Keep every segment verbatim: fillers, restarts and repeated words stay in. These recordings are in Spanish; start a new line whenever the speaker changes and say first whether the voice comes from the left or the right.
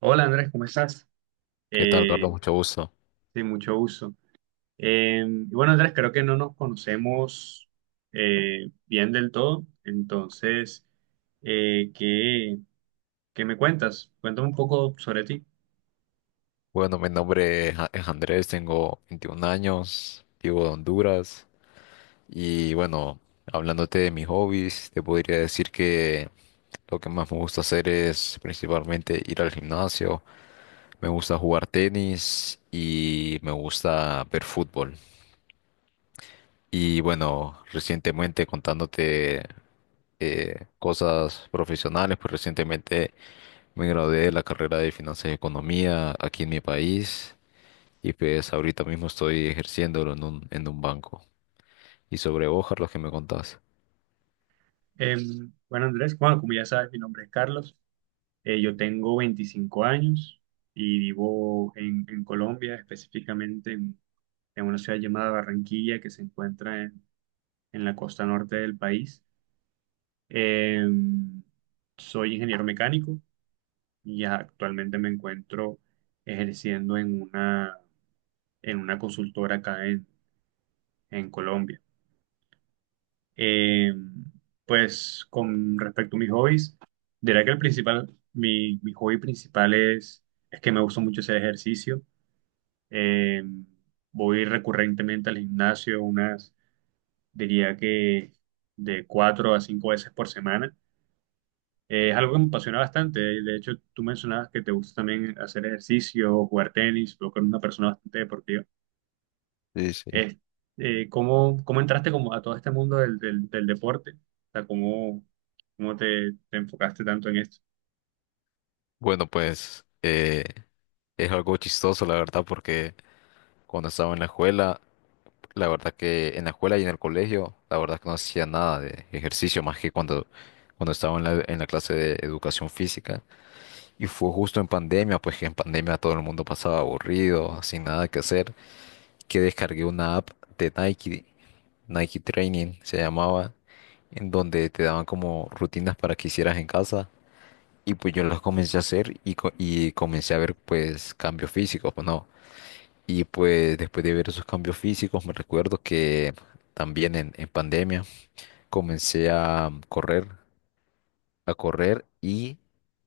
right: Hola Andrés, ¿cómo estás?
left: ¿Qué tal,
right: Eh,
left: Carlos? Mucho gusto.
right: sí, mucho gusto. Eh, y bueno Andrés, creo que no nos conocemos eh, bien del todo, entonces, eh, ¿qué, qué me cuentas? Cuéntame un poco sobre ti.
left: Bueno, mi nombre es A- es Andrés, tengo veintiún años, vivo de Honduras y bueno, hablándote de mis hobbies, te podría decir que lo que más me gusta hacer es principalmente ir al gimnasio, me gusta jugar tenis y me gusta ver fútbol. Y bueno, recientemente contándote eh, cosas profesionales, pues recientemente me gradué de la carrera de Finanzas y Economía aquí en mi país. Y pues ahorita mismo estoy ejerciéndolo en un, en un banco. Y sobre vos, Carlos, que me contás?
right: Eh, bueno Andrés, bueno, como ya sabes, mi nombre es Carlos. Eh, yo tengo veinticinco años y vivo en, en Colombia, específicamente en, en una ciudad llamada Barranquilla que se encuentra en en la costa norte del país. Eh, Soy ingeniero mecánico y actualmente me encuentro ejerciendo en una, en una consultora acá en, en Colombia. Eh, pues con respecto a mis hobbies, diría que el principal, mi, mi hobby principal es, es que me gusta mucho hacer ejercicio. Eh, Voy recurrentemente al gimnasio unas, diría que de cuatro a cinco veces por semana. Eh, es algo que me apasiona bastante. De hecho, tú mencionabas que te gusta también hacer ejercicio, jugar tenis, tú que eres una persona bastante deportiva.
left: Sí, sí.
right: Es eh, ¿cómo, cómo entraste como a todo este mundo del, del, del deporte? O sea, ¿cómo, cómo te, te enfocaste tanto en esto?
left: Bueno, pues eh, es algo chistoso, la verdad, porque cuando estaba en la escuela, la verdad que en la escuela y en el colegio, la verdad que no hacía nada de ejercicio más que cuando, cuando estaba en la, en la clase de educación física. Y fue justo en pandemia, pues que en pandemia todo el mundo pasaba aburrido, sin nada que hacer, que descargué una app de Nike, Nike Training se llamaba, en donde te daban como rutinas para que hicieras en casa. Y pues yo las comencé a hacer y, co- y comencé a ver pues cambios físicos, pues no. Y pues después de ver esos cambios físicos, me recuerdo que también en, en pandemia comencé a correr, a correr y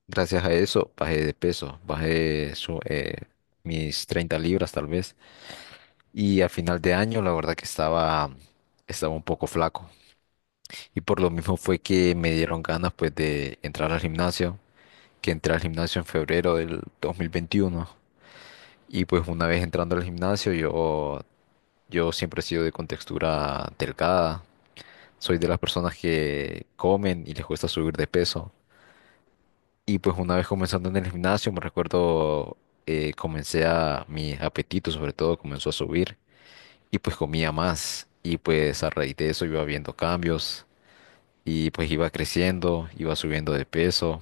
left: gracias a eso bajé de peso, bajé su- eh, mis treinta libras tal vez. Y a final de año, la verdad que estaba, estaba un poco flaco. Y por lo mismo fue que me dieron ganas pues de entrar al gimnasio, que entré al gimnasio en febrero del dos mil veintiuno. Y pues una vez entrando al gimnasio, yo, yo siempre he sido de contextura delgada. Soy de las personas que comen y les cuesta subir de peso. Y pues una vez comenzando en el gimnasio, me recuerdo, eh, comencé a, mi apetito sobre todo comenzó a subir. Y pues comía más. Y pues a raíz de eso iba viendo cambios y pues iba creciendo, iba subiendo de peso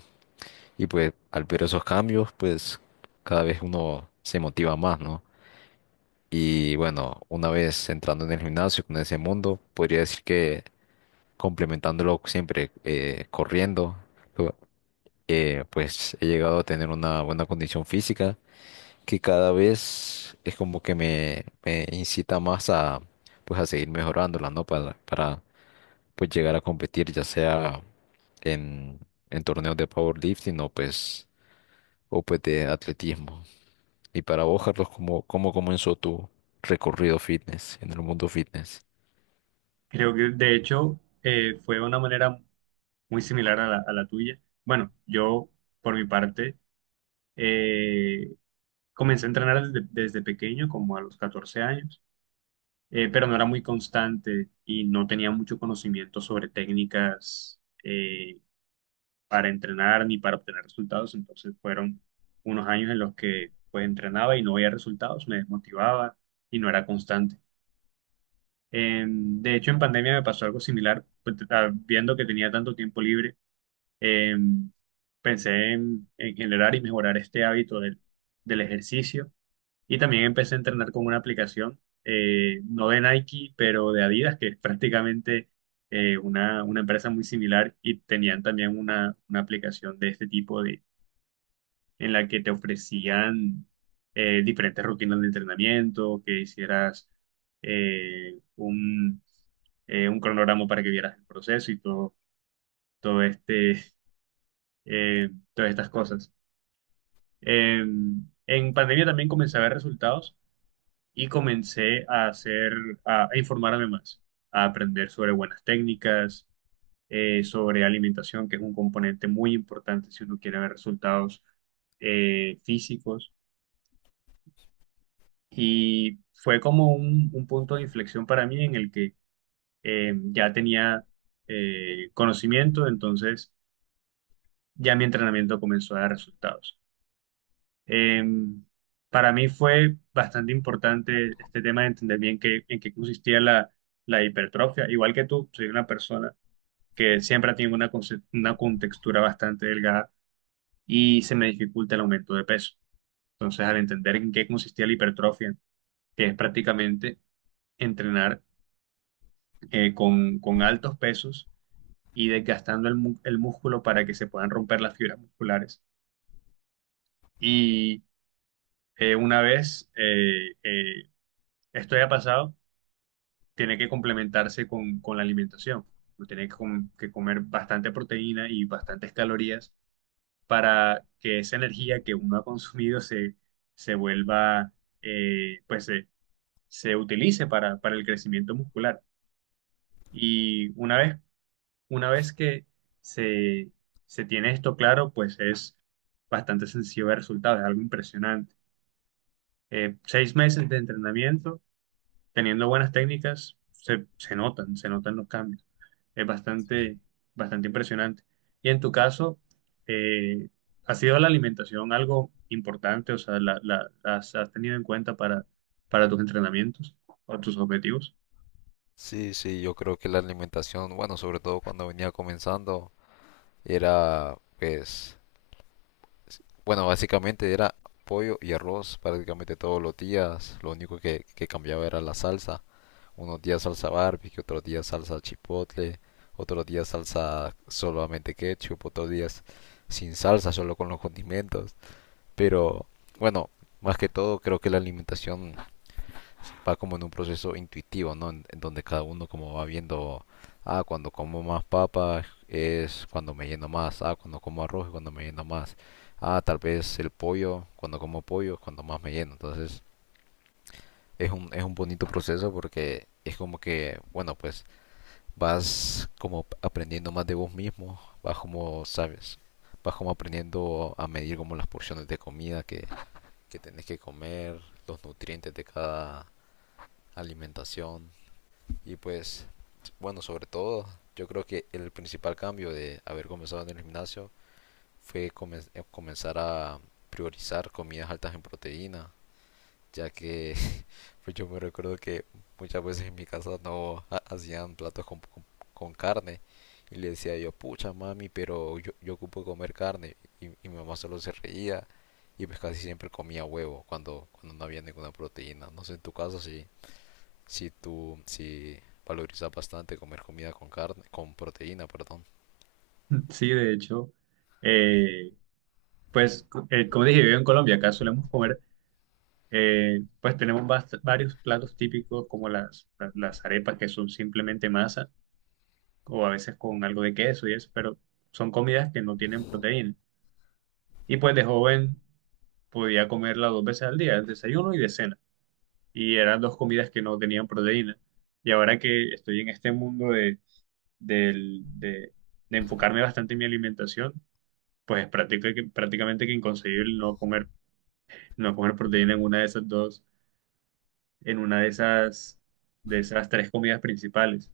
left: y pues al ver esos cambios pues cada vez uno se motiva más, ¿no? Y bueno, una vez entrando en el gimnasio con ese mundo, podría decir que complementándolo siempre eh, corriendo, lo- eh, pues he llegado a tener una buena condición física que cada vez es como que me, me incita más a pues a seguir mejorándola, ¿no? Para, para pues llegar a competir, ya sea en, en torneos de powerlifting o pues, o pues de atletismo. Y para vos, Carlos, ¿cómo, ¿cómo comenzó tu recorrido fitness en el mundo fitness?
right: Creo que, de hecho, eh, fue una manera muy similar a la, a la tuya. Bueno, yo, por mi parte, eh, comencé a entrenar desde, desde pequeño, como a los catorce años. Eh, pero no era muy constante y no tenía mucho conocimiento sobre técnicas eh, para entrenar ni para obtener resultados. Entonces fueron unos años en los que pues entrenaba y no veía resultados, me desmotivaba y no era constante. En- de hecho, en pandemia me pasó algo similar, pues, t- ah, viendo que tenía tanto tiempo libre, em, pensé en, en generar y mejorar este hábito del, del ejercicio y también empecé a entrenar con una aplicación, eh, no de Nike, pero de Adidas, que es prácticamente eh, una, una empresa muy similar y tenían también una, una aplicación de este tipo de, en la que te ofrecían eh, diferentes rutinas de entrenamiento, que hicieras eh, un, eh, un cronograma para que vieras el proceso y todo, todo este, eh, todas estas cosas. Eh, en pandemia también comencé a ver resultados y comencé a hacer, a, a informarme más, a aprender sobre buenas técnicas, eh, sobre alimentación, que es un componente muy importante si uno quiere ver resultados eh, físicos. Y fue como un, un punto de inflexión para mí en el que eh, ya tenía eh, conocimiento, entonces ya mi entrenamiento comenzó a dar resultados. Eh, para mí fue bastante importante este tema de entender bien qué, en qué consistía la, la hipertrofia. Igual que tú, soy una persona que siempre ha tenido una, conce- una contextura bastante delgada y se me dificulta el aumento de peso. Entonces, al entender en qué consistía la hipertrofia, que es prácticamente entrenar eh, con, con altos pesos y desgastando el, mu- el músculo para que se puedan romper las fibras musculares. Y eh, una vez eh, eh, esto haya pasado, tiene que complementarse con, con la alimentación. Uno tiene que, com- que comer bastante proteína y bastantes calorías para que esa energía que uno ha consumido se, se vuelva, eh, pues se, se utilice para, para el crecimiento muscular. Y una vez, una vez que se, se tiene esto claro, pues es bastante sencillo ver resultados, es algo impresionante. Eh, seis meses de entrenamiento, teniendo buenas técnicas, se, se notan, se notan los cambios. Es
left: Sí.
right: bastante, bastante impresionante. Y en tu caso, eh, ¿ha sido la alimentación algo importante? O sea, ¿la, la- las has tenido en cuenta para, para tus entrenamientos o tus objetivos?
left: Sí, sí, yo creo que la alimentación, bueno, sobre todo cuando venía comenzando, era pues, bueno, básicamente era pollo y arroz prácticamente todos los días. Lo único que, que cambiaba era la salsa. Unos días salsa barbecue, otros días salsa chipotle, otros días salsa solamente ketchup, otros días sin salsa, solo con los condimentos. Pero bueno, más que todo creo que la alimentación va como en un proceso intuitivo, ¿no? En, en donde cada uno como va viendo, ah, cuando como más papas es cuando me lleno más, ah, cuando como arroz es cuando me lleno más, ah, tal vez el pollo, cuando como pollo es cuando más me lleno. Entonces es un, es un bonito proceso porque es como que, bueno, pues vas como aprendiendo más de vos mismo, vas como, sabes, vas como aprendiendo a medir como las porciones de comida que, que tenés que comer, los nutrientes de cada alimentación. Y pues, bueno, sobre todo, yo creo que el principal cambio de haber comenzado en el gimnasio fue comen- eh, comenzar a priorizar comidas altas en proteína, ya que pues yo me recuerdo que muchas veces en mi casa no ha- hacían platos con, con- con carne y le decía yo, pucha mami, pero yo, yo ocupo comer carne y, y mi mamá solo se reía y pues casi siempre comía huevo cuando, cuando no había ninguna proteína. No sé, en tu caso sí, si tú, si valorizas bastante comer comida con carne, con proteína, perdón.
right: Sí, de hecho, eh, pues co- eh, como dije, vivo en Colombia, acá solemos comer, eh, pues tenemos bast- varios platos típicos como las, la- las arepas que son simplemente masa o a veces con algo de queso y eso, pero son comidas que no tienen proteína. Y pues de joven podía comerla dos veces al día, el desayuno y de cena. Y eran dos comidas que no tenían proteína. Y ahora que estoy en este mundo de, del- de, de enfocarme bastante en mi alimentación, pues es práctica- que- prácticamente que inconcebible no comer, no comer proteína en una de esas dos, en una de esas, de esas tres comidas principales.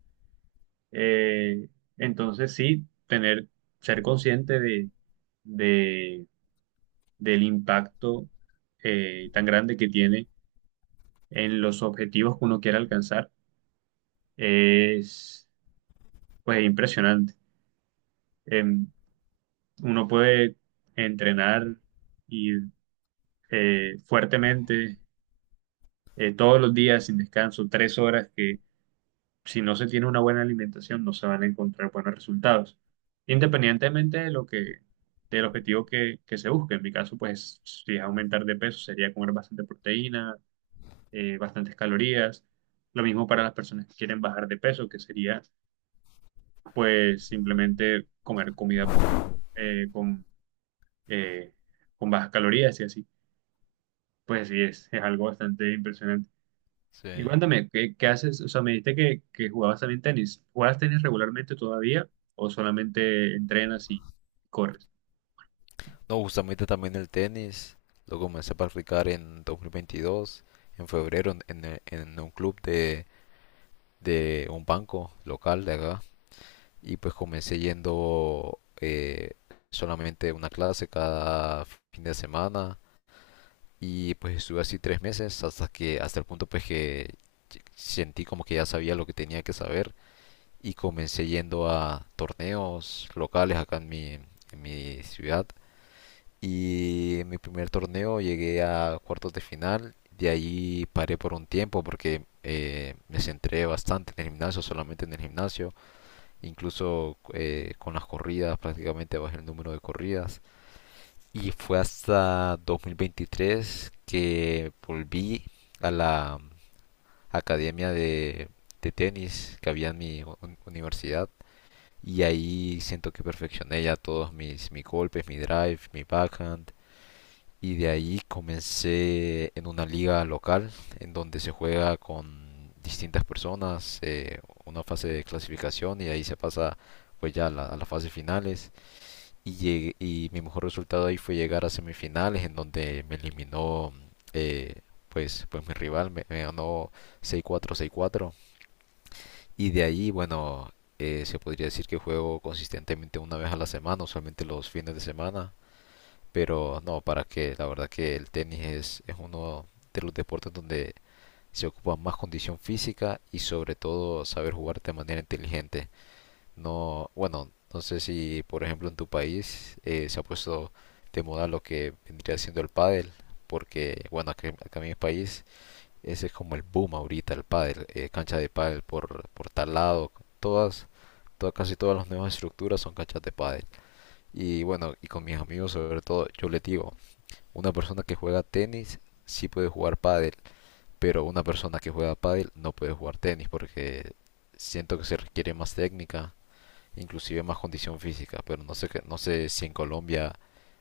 right: Eh, entonces sí, tener, ser consciente de, de, del impacto eh, tan grande que tiene en los objetivos que uno quiere alcanzar es pues impresionante. Em, Uno puede entrenar y eh, fuertemente eh, todos los días sin descanso, tres horas, que si no se tiene una buena alimentación no se van a encontrar buenos resultados, independientemente de lo que del objetivo que, que se busque. En mi caso, pues si es aumentar de peso sería comer bastante proteína, eh, bastantes calorías. Lo mismo para las personas que quieren bajar de peso, que sería pues simplemente comer comida eh, con, eh, con bajas calorías y así. Pues sí, es, es algo bastante impresionante.
left: Sí.
right: Y cuéntame, ¿qué, qué haces? O sea, me dijiste que, que jugabas también tenis. ¿Juegas tenis regularmente todavía o solamente entrenas y corres?
left: No, justamente también el tenis, lo comencé a practicar en dos mil veintidós, en febrero, en, en- en un club de, de un banco local de acá. Y pues comencé yendo eh, solamente una clase cada fin de semana. Y pues estuve así tres meses hasta que, hasta el punto pues que sentí como que ya sabía lo que tenía que saber y comencé yendo a torneos locales acá en mi, en mi ciudad. Y en mi primer torneo llegué a cuartos de final. De ahí paré por un tiempo porque eh, me centré bastante en el gimnasio, solamente en el gimnasio. Incluso eh, con las corridas prácticamente bajé el número de corridas. Y fue hasta dos mil veintitrés que volví a la academia de, de tenis que había en mi u- universidad y ahí siento que perfeccioné ya todos mis, mis golpes, mi drive, mi backhand. Y de ahí comencé en una liga local en donde se juega con distintas personas, eh, una fase de clasificación y ahí se pasa pues ya a, la- a las fases finales. Y, llegué- y mi mejor resultado ahí fue llegar a semifinales en donde me eliminó eh, pues, pues mi rival, me, me ganó seis cuatro, seis cuatro. Y de ahí, bueno, eh, se podría decir que juego consistentemente una vez a la semana, usualmente los fines de semana. Pero no, para qué, la verdad que el tenis es, es uno de los deportes donde se ocupa más condición física y sobre todo saber jugar de manera inteligente. No, bueno, no sé si por ejemplo en tu país eh, se ha puesto de moda lo que vendría siendo el pádel, porque bueno, acá, acá en mi país ese es como el boom ahorita, el pádel, eh, cancha de pádel por, por tal lado, todas, todas, casi todas las nuevas estructuras son canchas de pádel. Y bueno, y con mis amigos sobre todo, yo les digo, una persona que juega tenis sí puede jugar pádel, pero una persona que juega pádel no puede jugar tenis porque siento que se requiere más técnica, inclusive más condición física, pero no sé, no sé si en Colombia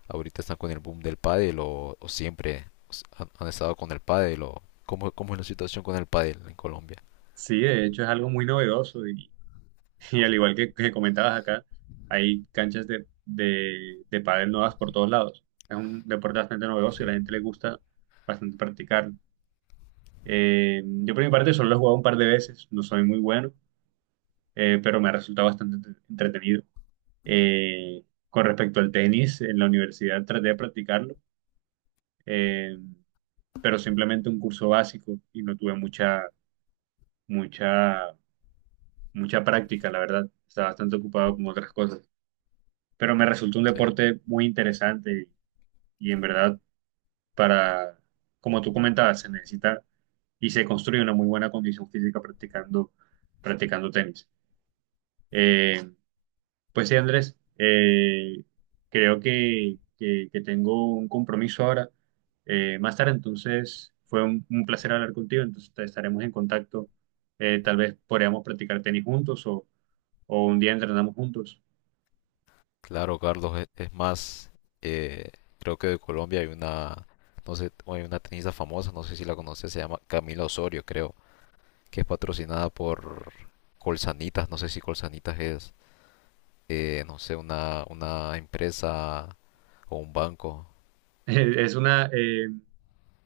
left: ahorita están con el boom del pádel o, o siempre han, han estado con el pádel o cómo, cómo es la situación con el pádel en Colombia.
right: Sí, de hecho es algo muy novedoso y, y al igual que, que comentabas acá, hay canchas de, de, de pádel nuevas por todos lados. Es un deporte bastante novedoso y a la gente le gusta bastante practicarlo. Eh, yo por mi parte solo lo he jugado un par de veces, no soy muy bueno, eh, pero me ha resultado bastante entre- entretenido. Eh, con respecto al tenis, en la universidad traté de practicarlo, eh, pero simplemente un curso básico y no tuve mucha, mucha, mucha práctica, la verdad. Estaba bastante ocupado con otras cosas, pero me resultó un
left: Sí.
right: deporte muy interesante y, en verdad para, como tú comentabas, se necesita y se construye una muy buena condición física practicando, practicando tenis. Eh, pues sí, Andrés, eh, creo que, que- que tengo un compromiso ahora eh, más tarde, entonces fue un, un placer hablar contigo, entonces te- estaremos en contacto. Eh, tal vez podríamos practicar tenis juntos o, o un día entrenamos juntos.
left: Claro, Carlos, es, es más, eh, creo que de Colombia hay una, no sé, hay una tenista famosa, no sé si la conoces, se llama Camila Osorio, creo, que es patrocinada por Colsanitas, no sé si Colsanitas es, eh, no sé, una, una empresa o un banco.
right: Es una, eh,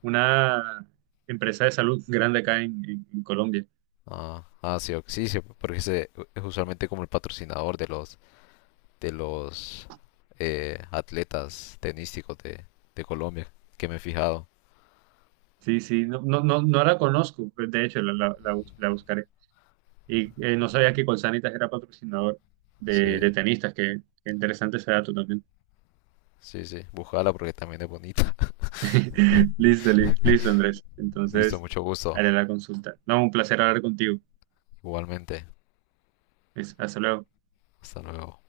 right: una empresa de salud grande acá en, en- en Colombia.
left: Ah, ah, sí, ok, sí, sí, porque ese es usualmente como el patrocinador de los, de los, eh, atletas tenísticos de, de Colombia, que me he fijado.
right: Sí, sí, no, no, no, no la conozco, de hecho la, la, la bus- la buscaré. Y eh, no sabía que Colsanitas era patrocinador
left: Sí,
right: de, de tenistas, que, que interesante ese dato también.
left: sí, sí, búscala porque también es bonita.
right: Listo, li- listo, Andrés.
left: Listo,
right: Entonces,
left: mucho gusto.
right: haré la consulta. No, un placer hablar contigo.
left: Igualmente.
right: Es- Hasta luego.
left: Hasta luego.